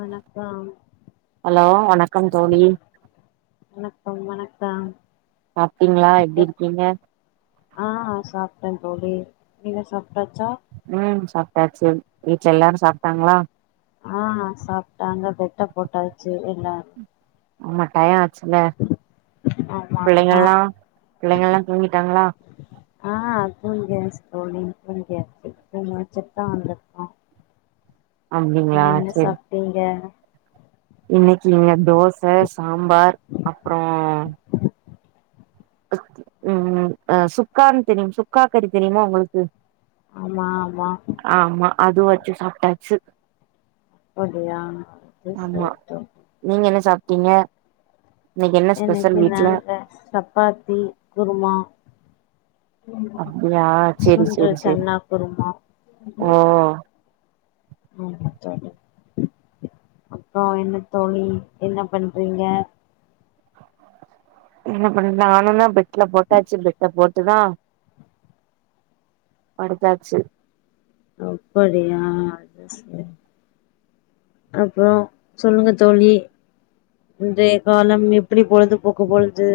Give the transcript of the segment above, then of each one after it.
வணக்கம் ஹலோ வணக்கம் தோழி வணக்கம் வணக் கம் சாப்டீங்களா எப்டி இருக்கீங்க ஆ சாப்ட்டே தோழி நீங்க சாப் ம் சாப் டாச்சு வீட்ல எல்லாரு சாப்ட்டாங்களா ஆ சாப்ட்டாங்க பெட்ட போட்டாச்சு ல்லா ஆமா டய ஆச்சுல ஆமா ஆமா பிள்ளைங்கலா பிள்ளைங்கள்லா தூங்கிட்டாங்ளா. ஆ தூங்கி ஏன்ச்சி தோழி தூங்கி ஏன்ச்சி தூங்கி ஏன்ச்சட் தா வந்தோ ஆ அப்டிங்களா நீங்க என்ன செரி சாப்ட்டீங்க இன்னைக்கு இங்க தோச சாம்பார் அப்றோ ம் ம் அ சுக்கான் தெரியும் சுக்கா கறி தெரியுமா உங்களுக்கு ஆமா ஆமா ஆமா அது வச்சு சாப்டாச்சு பூஜையா [unintelligible] கிங்க இன்னிக்கு நாங்க சப்பாத்தி குரும்மா அப்டியா செரி செரி சுண்டல் செரி சென்னா குரும்மா ஓ ஆமா தோழி அப்புற என்ன தோழி என்ன பண்றீங்க என்ன பண்ண நானோலா பெட் ல்ல போட்டாச்சு பெட்லா போட் இதுதா படுத்தாச்சு அப்டியா அது செரி அப்றம் சொல்லுங்க தோழி இன்றய காலம் எப்டி பொழுது போக்கு பொழுச்சி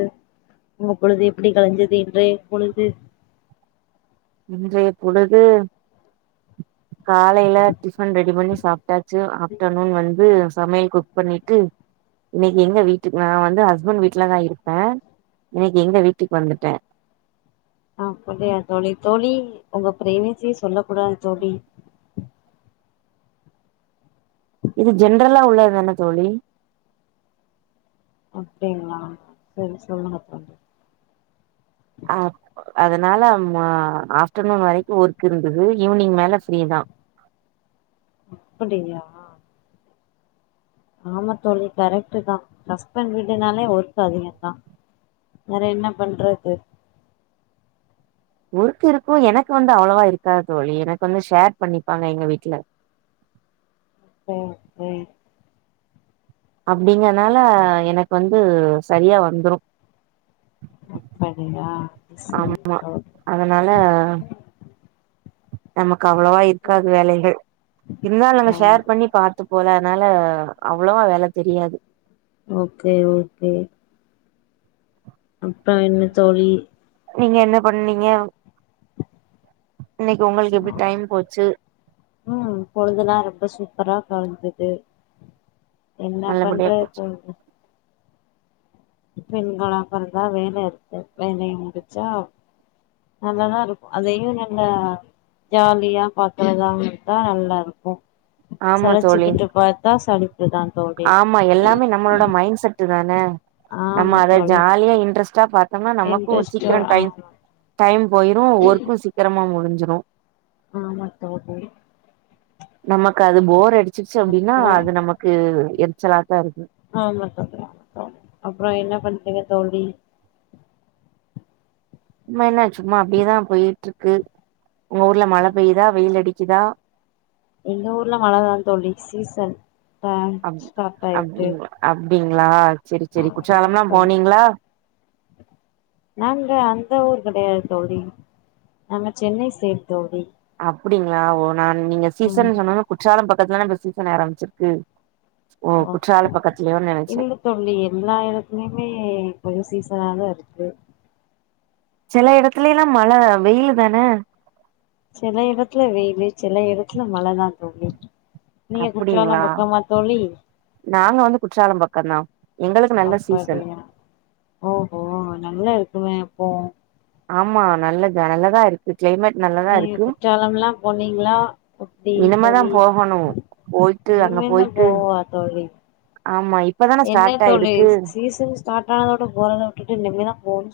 உங்க பொழுது எப்டி கலஞ்சது இன்றய பொழுது இன்றய பொலுது காலைல டிஃபன் ரெடி பண்ணி சாப்டாச்சு ஆஃப்டனூன் வந் து சமயல் குக் பண்ணிட்டு இன்னிக்கு எங்க வீட்டுக் நா வந்து ஹஸ்பண் வீட்லதா இருப்பே இன்னிக்கு எங்க வீட்டுக் வந்துட்ட அ புரியா தோழி தோழி உங்க ப்ரைவசிய சொல்ல கூடாது தோழி இது ஜென்ரலா உள்ளதுதான தோழி அப்டிங்களா செரி சொல்லுங்க தோழி அப் அதனால ம ஆஃப்டனூன் வரைக்கு ஒர்க் இருந்தது ஈவினிங் மேல ஃப்ரீதா அப்படியா ஆமா தோழி கரெக்டுதா அஸ்பண்ட் வீடுனாலே ஒர்க் அதிகந்தா வேற என்ன பண்றது ஊருக்கு இருக்கும் எனககு வந்து அவ்ளவா இருக்காது தோழி எனக்கு வந்து ஷேர் பண்ணிப்பாங்க எங்க வீட்ல செரி சேரி அப்டிங்கனால எனக்கு வந்து சரியா வந்துரும் அப்படியா சரி ஆமா தோ அம்ம அவ்வளவா இருக்காது வேலைகள் இருந்தாலும் நாங்க ஷேர் பண்ணிப்பாத்து இவ்ள நாளா அ அவ்வளவா வேல தெரியாது ஓக்கே ஓக்கே அப்ற என்ன தோழி நீங்க என்ன பன்னீங்கே இன்னிக் உங்களுக் எப்டி டைம் போச்சு தந்தது [unintelligible] என்ன நல்லபடியா போச்சு பண்றப்ழுது [unintelligible] பெண்களபொறந்தா வேல இருக்கு வேலய முடிச்சா நல்லதா இருக் அதையு நல்ல ஜாலியா பாக்குறதாயிருந்தா நல்லா இருக்கோ ஆமா தோழி சலச்சுகிட்டு பாத்தா சளிப் ஆமா எல்லாமே நம்மளோட மைண்ட் செட்டு தானே நம்ம ஆமா அத தோழி ஜாலியா இன்ட்ரெஸ்ட் ப [unintelligible] ஆமா நமக்கும் இன்ட்ரெஸ்ட் சீக்கிர டைம் ஆமா டைம் போயிரோ ஒர்க்கு சீக்கிரமா முடி நோ [unintelligible] ம் மத்தது [unintelligible] நமக்கு அது போர் அடி வச்சுச்சு அப்படின்னா அப்றோ அது நமக்கு எரிச்சலா ஆமா சொல்ற அப்றம் என்ன பண் இல்ல தோழி இனும் என்ன சும்மா அப்டியேதா போயிடுருக்கு உங்க ஊர்ல மழ பெய்தா வெயில் அடிகுதா எங்க ஊர்ல மலதான் தோலி சீசன் தா அப் ஸ்டாட் ஆயடு அப்டிங்களா அப்டிங்களா செரி செரி குற்றால எல்லா போனீங்களா நாங்க அந்த ஊர் கெடயாது தோழி நாங்க சென்னை சைடு தோழி அப்டிங்ளா ஒ நான் நீங்க ம் சீசன் சொன்னன்ன குற்றாலம் பக் இப்பதா நம்ம சீசன் ஆரம்பிச்சிருக்கு ஓ குற்றால ஓஹோ பக்கத்துலயோன்னு நெனச்சே இதுன தெர்ல எல்லா இடதுலயுமே கொஞ்ச சீசன தா இருக்கு உம் சில எடத்லியெல்லாம் மழ வெயிலு தானே சில இடதுல வெயிலு சில இடதுல மழதா தோலி நீங்க குச்சலா அப்டிங்களா பக்கமா தோலி நாங்க வந்து குற்றாலம் பக்கந்தா எங்களுக்கு நல்ல சீசன் அப்டியா ஓஹோ நல்லா இருக்குமே போ [unintelligible] ஆமா நல்லது நலதா இருகு நீங்க குற்றாலலாம் போனீங்களா எப்டி இனிமேதா தோலி போகணு போயிட்டு அங்க இனிமே தா போயிட்டு போவா தோலி ஆமா இப்பதான என்ன ஸ்டார்ட் தோலி ஆயிருக்கு சீசன் ஸ்டார்ட் ஆனத விட போறத விட்டுடு இனிமேதா போ [unintelligible]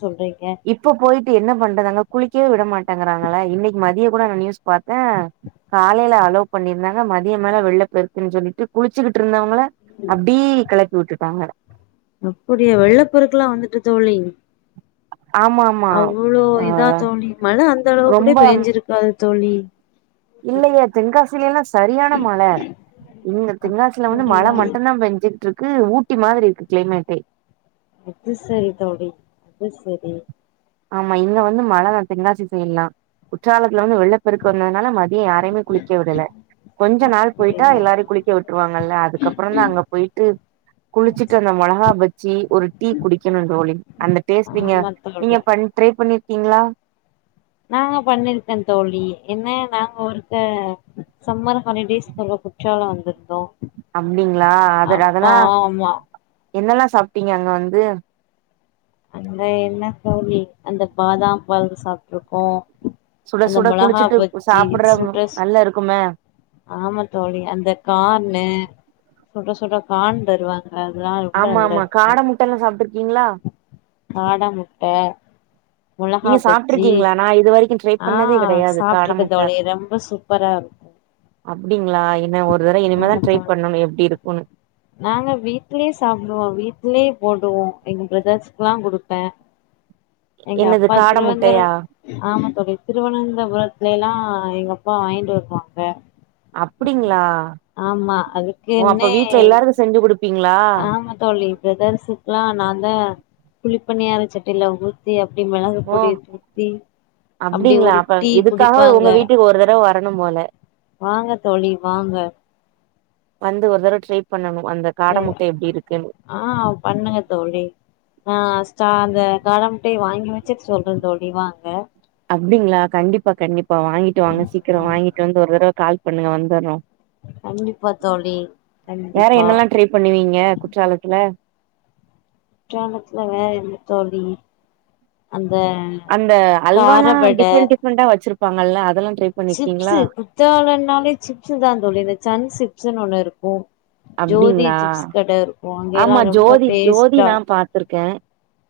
இப்ப போயிட்டு என்ன பண்றதுனா குளி க்கவெ வி மாட்டேங்கறாங்களே இன்னிக் மதிய கூட நா நியூஸ் பாத்தே காலையில அலோ பண்ணியிருந்தாங்க மதிய மேல வெள்ள பெருக்குன் சொல்லிட்டு குளிச்சுகிட்டு இருந்தவங்கள அப்டீ கிளப் வுட்டுட்டாங்க அப்டியா வெள்ளபெருக்குளா வந்துட்டு தோழி ஆமா ஆமா அவ்ளோ ஆ இதா தோழி மழ அந் இந்தளயு கூட பேஞ்சிருக்காது தோழி இல்லயே தென்காசியிலேல்லா சரியான மழ ம் தென்காசியிலவந்து மழ அப்படியா மட்டுந்தா பெஞ்சிட்ருக் கு ஊட்டி மாரி இருக்கு க்ளைமேட்டே அது சரி தோடி அது சரி ஆமா இங்க வந்து மழதா தென்காசி சைடெல்லா குற்றாலத் துல வெள்ளப் பெருக்கு வந்ததுனால மதிய யாரையுமே குளிக்க விடல கொஞ்ச நாள் போயிட்டா அப்படியா எல்லாரையு குளிக்க விட்டுருவாங்கல்ல அதுக்கப்புற தா அங்க போயிட்டு குளிச்சுட்டு அந்த மொளகா பச்சி ஒரு டீ குடிக்குணு தோழி அந்த டேஸ்ட் ஆமா இங்க நீங்க தோழி பன் ட்ரை பண்ணி கிங்ளா நாங்க பண்ணிருக்கே தோழி என்ன நாங்க ஒருத்த சம்மர் ஹாலிடேஸ் சொல்ல குற்றால வந்து அப்டிங்களா அத அதரா ஆமா என்னல்லா சாப்ட்டீங்க அங்க வந்து அங்க என்ன தோழி அந்த பாதாம் பால் சாப்ட்டுருக்கோ சுட அந்த சுட மொளகா குளிச்சுட்டு பஜ்ஜி சாப்புட்ற சுட சு நல்லா இருக்குமே ஆமா தோழி அந்த காணு சுட சுட கான் தருவாங்க அதெல்லா ரொம்ப நல்லா ஆமாமா காட முட்டல்லா சாப்ட்டுருக்கீங்களா காட முட் ட்ட நீங் சாப்ட்டுருக்கீங்களா நா இது வரைக்கு ட்ரை ஆ பண்ணதே கெடையாது காட சாப்ட்ருக்க முட்ட தோழி ரொம்ப சூப்பரா இருக் அப்டிங்களா என்ன ஒரு தடவ இனிமேதா ஆமா ட்ரை தோழி பண்ணணு எப்டி இருக்குன்னு நாங்க வீட்டிலியே சாப்டுவோ வீட்டிலியே போடுவோ எங்க ப்ரதர்ஸ்க்ல்லா குடுப்பே எங்க என்னது அப்பா காட திருவனந்தர முட்டையா ஆமா தோழி திருவனந்தபுரத்துலல்லா எங்க ப்பா வாங்ட்டு வருவாங்க அப்டிங்களா ஆமா ஓ அப்ப அதுக்குன்னே வீட்ல எல்லாருக்கு செஞ்சு குடு ஆமா தோழி பிரதர்ஸுக்ல்லா நாந்தா குளிப் ப்பணியாரச்சட்டுயில ஊத்தி அப்டி மெளகா ஓ பொடிய தூத்தி அப்டி அப்டிங்களா ஒரு அப்ப டீ இதுக்காக உங்க குடிப்பாங்க வீட்டுக்கு ஒரு தடவ வரணு போல வாங்க தோழி வாங்க வந்து ஒரு தடவ ட்ரை பண்ணனு சேரியா பண்ணுங்க தோழி நா சா அந்த காட முட்டைய வாங்கி வெச்சு சொல்றந் தோழி வாங்க அப்டிங்களா கண்டிப்பா கண்டிப்பா வாங்கிட்டு வாங்க சீக்கிரோ ஆ வாங்கிட்டு வந்து ஒரு தடவ கால் பண்ணுங்க வந்துறோ கண்டிப்பா தோழி வேற கண்டிப்பா என்னல்லா ட்ரை பண்ணுவீங்க குற்றாலத்துல குற்றாலத்துல வேற என்ன தோழி அந் அந்த அல்வாலா டிஃப்ரெண்ட் டிஃப்ரெண்டா வெச்சுருப் ப்பாங்கல்ல அதெல்லாம் சிப்ஸு குத்தாலனாலே சிப்ஸுதா இந்த சன் சிப் ஸுன்னு ஒண்ணு இருக்கு ஜோதி அப்டிங்களா சிப்ஸ் கட இருக்கு அங்கெல்லா ஆமா ரொம்ப ஜோதி ஜோதி நா பாத்துருக்க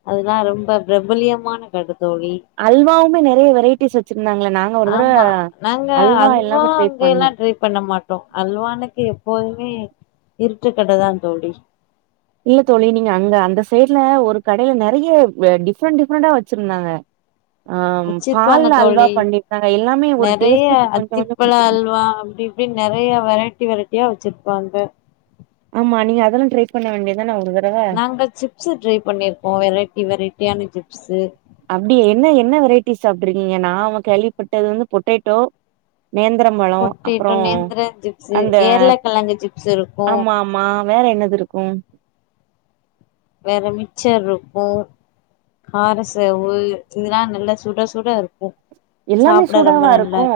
அதுல்லா ரொம்ப பிரபுலியமான எடோ தோழி அல்வாவுமே நெறைய வெரைட்டிஸ் வச்சிருந்தாங்களே நாங்க ஒரு தடவ ஆமா நாங்க அல்வா எல்லாமே ட்ரை அங்க பண்ணோ எல்லா ட்ரை பண்ண மாட்டோ அல்வானுக்கு எப்போதுமே இருட்டுக்கடதாந் தோழி தேட்ல ஒரு கடையில நெறைய டிஃப்ரெண்ட் டிஃப்ரெண்ட்டா வெச்சுருந்தாங்க வெச்சுருப்பாங்க தோழி பண்ணிருந்தாங்க எல்லாமே ஒரு நெறைய டேஸ்ட்டுக்கு கொஞ்ச கொஞ்ச அத்திப்பழ குடுத்து அல்வா அப்டி இப்டின் நெறைய வெரைட்டி வெரைட்டியா வெச்சுருப் பாங்க ஆமா நீங்க அதெல்லாம் ட்ரை பண்ண வேண்டியது நாங்க சிப்ஸு ட்ரை பண்ணிருக்கோ வெரைட்டி வெரைட்டியான சிப் ஸு அப்டியே என்ன என்ன வெரைட்டி சாப்டுருக்கீங்க நா அங்க கேள்விப்பட்டது வந்து பொட்டேட்டோ நேந்ரம்பழோ அப்புறோ பொட்டேட்டோ நேந்திர சிப்ஸு அந்த ஏர்லக்கெழங்கு சிப்ஸ் இருக்கு ஆமா ஆமா வேற என்னது இருக்கு வேற மிச்சர் இருக்கு கார சேவு இதெல்லா நல்லா சுட சுட இருக்கு எல்லாமே சூடாவா இருக்கு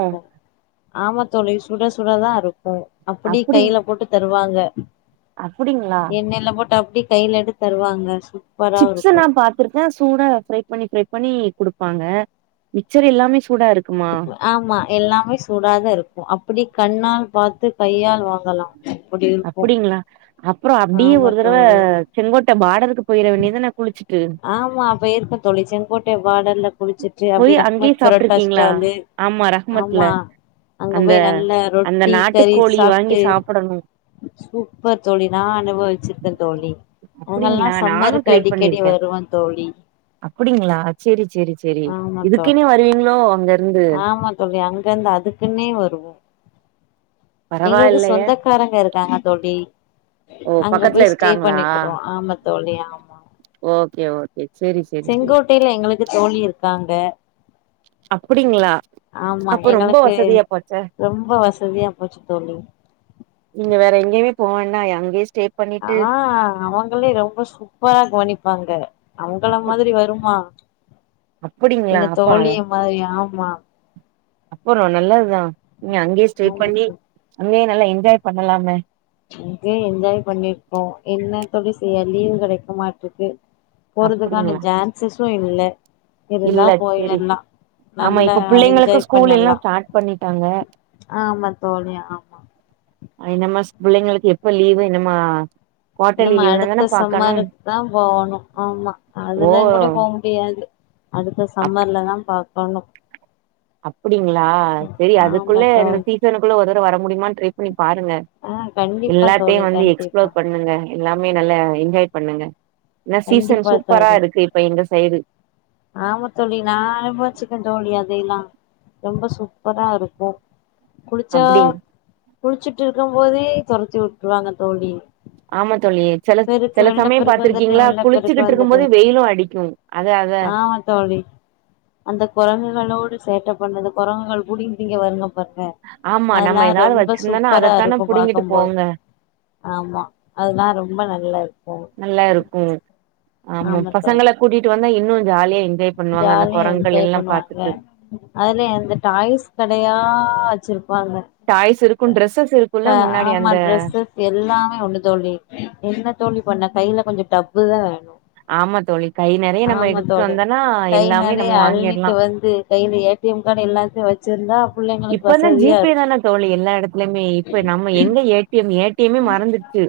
ஆமாத்தோழி சுட சுடதா இருக் கு அப்புடி அப்டி கையில போட்டு தருவாங்க அப்டிங்களா என்ணெயில்ல போட்டு அப் டி கைல எடுத் தருவாங்க சூப் சிக்ஸு நா பாத்துருக்க சூடா ஃப்ரை பண்ணி ஃப்ரை பண்ணி குடுப்பாங்க மிக்சரு எல்லாமேஸ் ஆமா எல்லாமே சூடாத இருக்கு அப்படி கண்ணால் பாத்து கையால் வாங்கலா அப்டி இருக்கு அப்டீங்ளா அப்றோ அப்டியே ஆமா ஒரு தரவ தோழி செங்கோட்ட பாட் டருக்கு போயிர வேண்டியதான குளிச்சு ஆமா போயிருக்கே தோழி செங்கோட்ட பாடர்ல குளிச்சுட்டு அப்டி போய் அங்கயே ரஹ்மத் பரோட்டா சாப்ட்ருக்கீங்களா ஸ்டாலு ஆமா ரஹ்மத்ல ஆமா அங்க அந்த போய் நல்லா அந்த ரொட்டி கறி நாட்டுக்கோழி வாங்கி சாப்ட்டு சாப்டணு சூப்பர் தோழி நா அனுபவிச்சிருக்கே தோழி அவங்கல்லா அப்டிங்களா நானு சம்மருக்கு ட்ரை அடிக்கடி பண்ணிருக்கே வருவோ தோழி அப்டிங்களா சேரி சேரி சேரி ஆமா இதுக்குன்னே தோழி வருவீங்களோ அங்க இருந்து ஆமா தோழி அங்கந்து அதுக்குன்னே வருவோ எங்களுக்கு பரவாயில்லையே சொந்தக்காரங்க இருக்காங்க தோழி ஓ அங்க பக்கத்துல போய் ஸ்டே இருக்காங்களா பண்ணிக்கிடுவோ ஆமா தோழி ஆமா ஓகே ஓகே சேரி சேரி சேரி செங்கோட்டைல எங்களுக்கு தோழி இருக்கு காங்க அப்டிங்களா ஆமா அப்ப ரொம்ப எங்களுக்கு வசதியா போச்சே ரொம்ப வசதியா போச்சு தோழி ங்கேமே போ வேண்டா எங்கயு ஆ அவங்களு ரொம்ப சூப்பரா கவனிப்பாங்க அவுங்கள மாதிரி வருமா அப்படிங்ளா அப்ப அவொ வா அப்பறோ நல்லதுதா நீ அங்கயே ஸ்டே பண்ணி அங்க நல்லா என்ஜாய் பண்ணலாமே இங்கே என்ஜாய் பண்ணிருப்போ என்ன தொழி செய்ய லீவு கெடைக்க மாட்டெக்கு போறதுக்கான அப்டிங்களா ஜான்சேஸ் ஸு இல்ல இருந்தா இல்ல சேரி சே போயிர்லா ஆமா நல்லா இப்ப பிள்ளைங்களுக்கு என்ஜாய் ஸ்கூல் எல்லா பண்ணலா ஸ்டார்ட் பண்ணிட்டாங்க இன்னம்ம பிள்ளைங்களுக்கு எப்ப லீவு இன்னமா இனுமே அடுத்த சம்மருக்கு தா போணு ஆமா ஓ அதுலா கூட போ முடியாது அடுத்த அப் சம்மர்ல தா பாக் பனா அப்டிங்களா சேரி அதுக்குள்ள இந்த தோழி சீசனுக்குள்ள ஒரு தட வர முடியுமான் ட்ரைப் பண்ணி பாருங்க ஆ கண்டிப்பா தோழி எல்லாத்தையும் வந்து கண்டிப்பா எக்ஸ்ப்ளோர் பண்ணுங்க எல்லாமே பே நல்லா என்ஜாய் பண்ணுங்க என்ன சீசன் கண்டிப்பா சூப்பரா தோழி இருக்கு இப்ப எங்க சைடு ஆமா தோழி நா அனுபவிச்சிருக்கே தோழி அதையெல்லா ரொம்ப சூப்பரா இருக்கு குளுச்சா அப்டிங் குளிச்சுட்டு இருக்கும் போதே தொரத்தி உட்ருவாங்க தோழி ஆமா தோழி செல பெருக்கு செல வெள்ள சமயம் பெருக்கு வந்துட்டு பாத்துருகீங்ளா வெள்ள பெருக்கு குளிச்சுகிட்டு இருக்கும் வந்துட்டு போது வெயிலு அடிக்கும் அதா அதா ஆமா தோழி அந்த கொரங்குகளோடு சேட்ட பண்ணது கொரங்குகள் கூடி இங்க வருனும் வர்ற ஆமா அதெல்லா நம்ம ஏதாவது ரொம்ப வச்சிருந்தோனா சூப்பரா அதத்தானே இருக்கு புடுங்கிட்டு பாக்கும்போது போங்க ஆமா அதெல்லா ரொம்ப நல்லாருக்கு நல்லா இருக்கும் ஆமா தோழி பசங்கள கூட்டிட்டு வந்தா இன்னும் ஜாலியா என்ஜாய் பண்ணுவாங்க அந்த ஜாலியா குரங்குகள் என்ஜாய் எல்லாம் பண்ணுவாங்க பாத்துட்டு அதுல அந்த டாய்ஸ் கடையா வெச்சுருப் பாங்க டாய்ஸ் இருக்கும் டிரெஸ்ஸஸ் இருக்கும்ல அ முன்னாடி ஆமா அந்த ட்ரெஸு எல்லாமே ஒண்ணு தோழி என்ன தோழி பண்ண கையில கொஞ்ச டப்புதா வேணு ஆமா தோழி கை நெறைய நம்ம ஆமா எடுத்துட்டு தோழி வந்தனா கை நெறைய அள்ளிட்டு வந்து கையில ஏ டி எம் கார்டு எல்லாத்தையு வெச்சுருந்தா புள்ளங்களுக்கு இப்பதா வசதியா ஜிபே இருக்கு தானே தோழி எல்லா ஏ டி எம்யே மறந்துருச்சு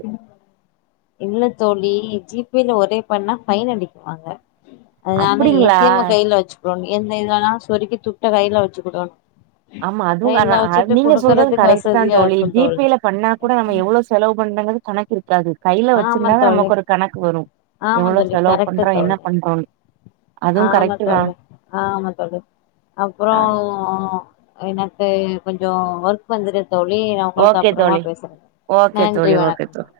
இல்ல தோழி ஜிப்பேல ஒ ஒரே பண்ணா ஃபைனல் எப்டி போவாங்க அதனால ஏ டி அப்டிங்களா எம்ம கையில வெச்சுக்கணு எந்த இதுலனா சொருகி தூக் ட கையில வெச்சுக்குடுவாங்க ஆமா அதுவு கரா அ நீங்க சொல்றதும் குடுக்கறதுக்கு கரெக்டுதா வசதியா தோழி இருக்கு ஜிபேல பண்ணா கூட நம்ம எவ்ளோ செலவு பண்றங்குறது கணக்கு இருக்காது கை ஆமா தோழி ஆமாந் எவ்ளோ தோழி செலவு கரெக்டு பண்றோம், என்ன தோழி பண்றோம்னு. அதுவும் ஆமா கரெக்ட் தான். தோழி ஆமா தோழி அப்புறோ அ எனக்கு கொஞ்சோ ஒர்க் வந்துரு தோழி நா உங்ளுக்கு ஓகே அப்பறமா தோழி. பேசுற ஓகே நன்றி தோழி, ஓகே வணக்கம் தோழி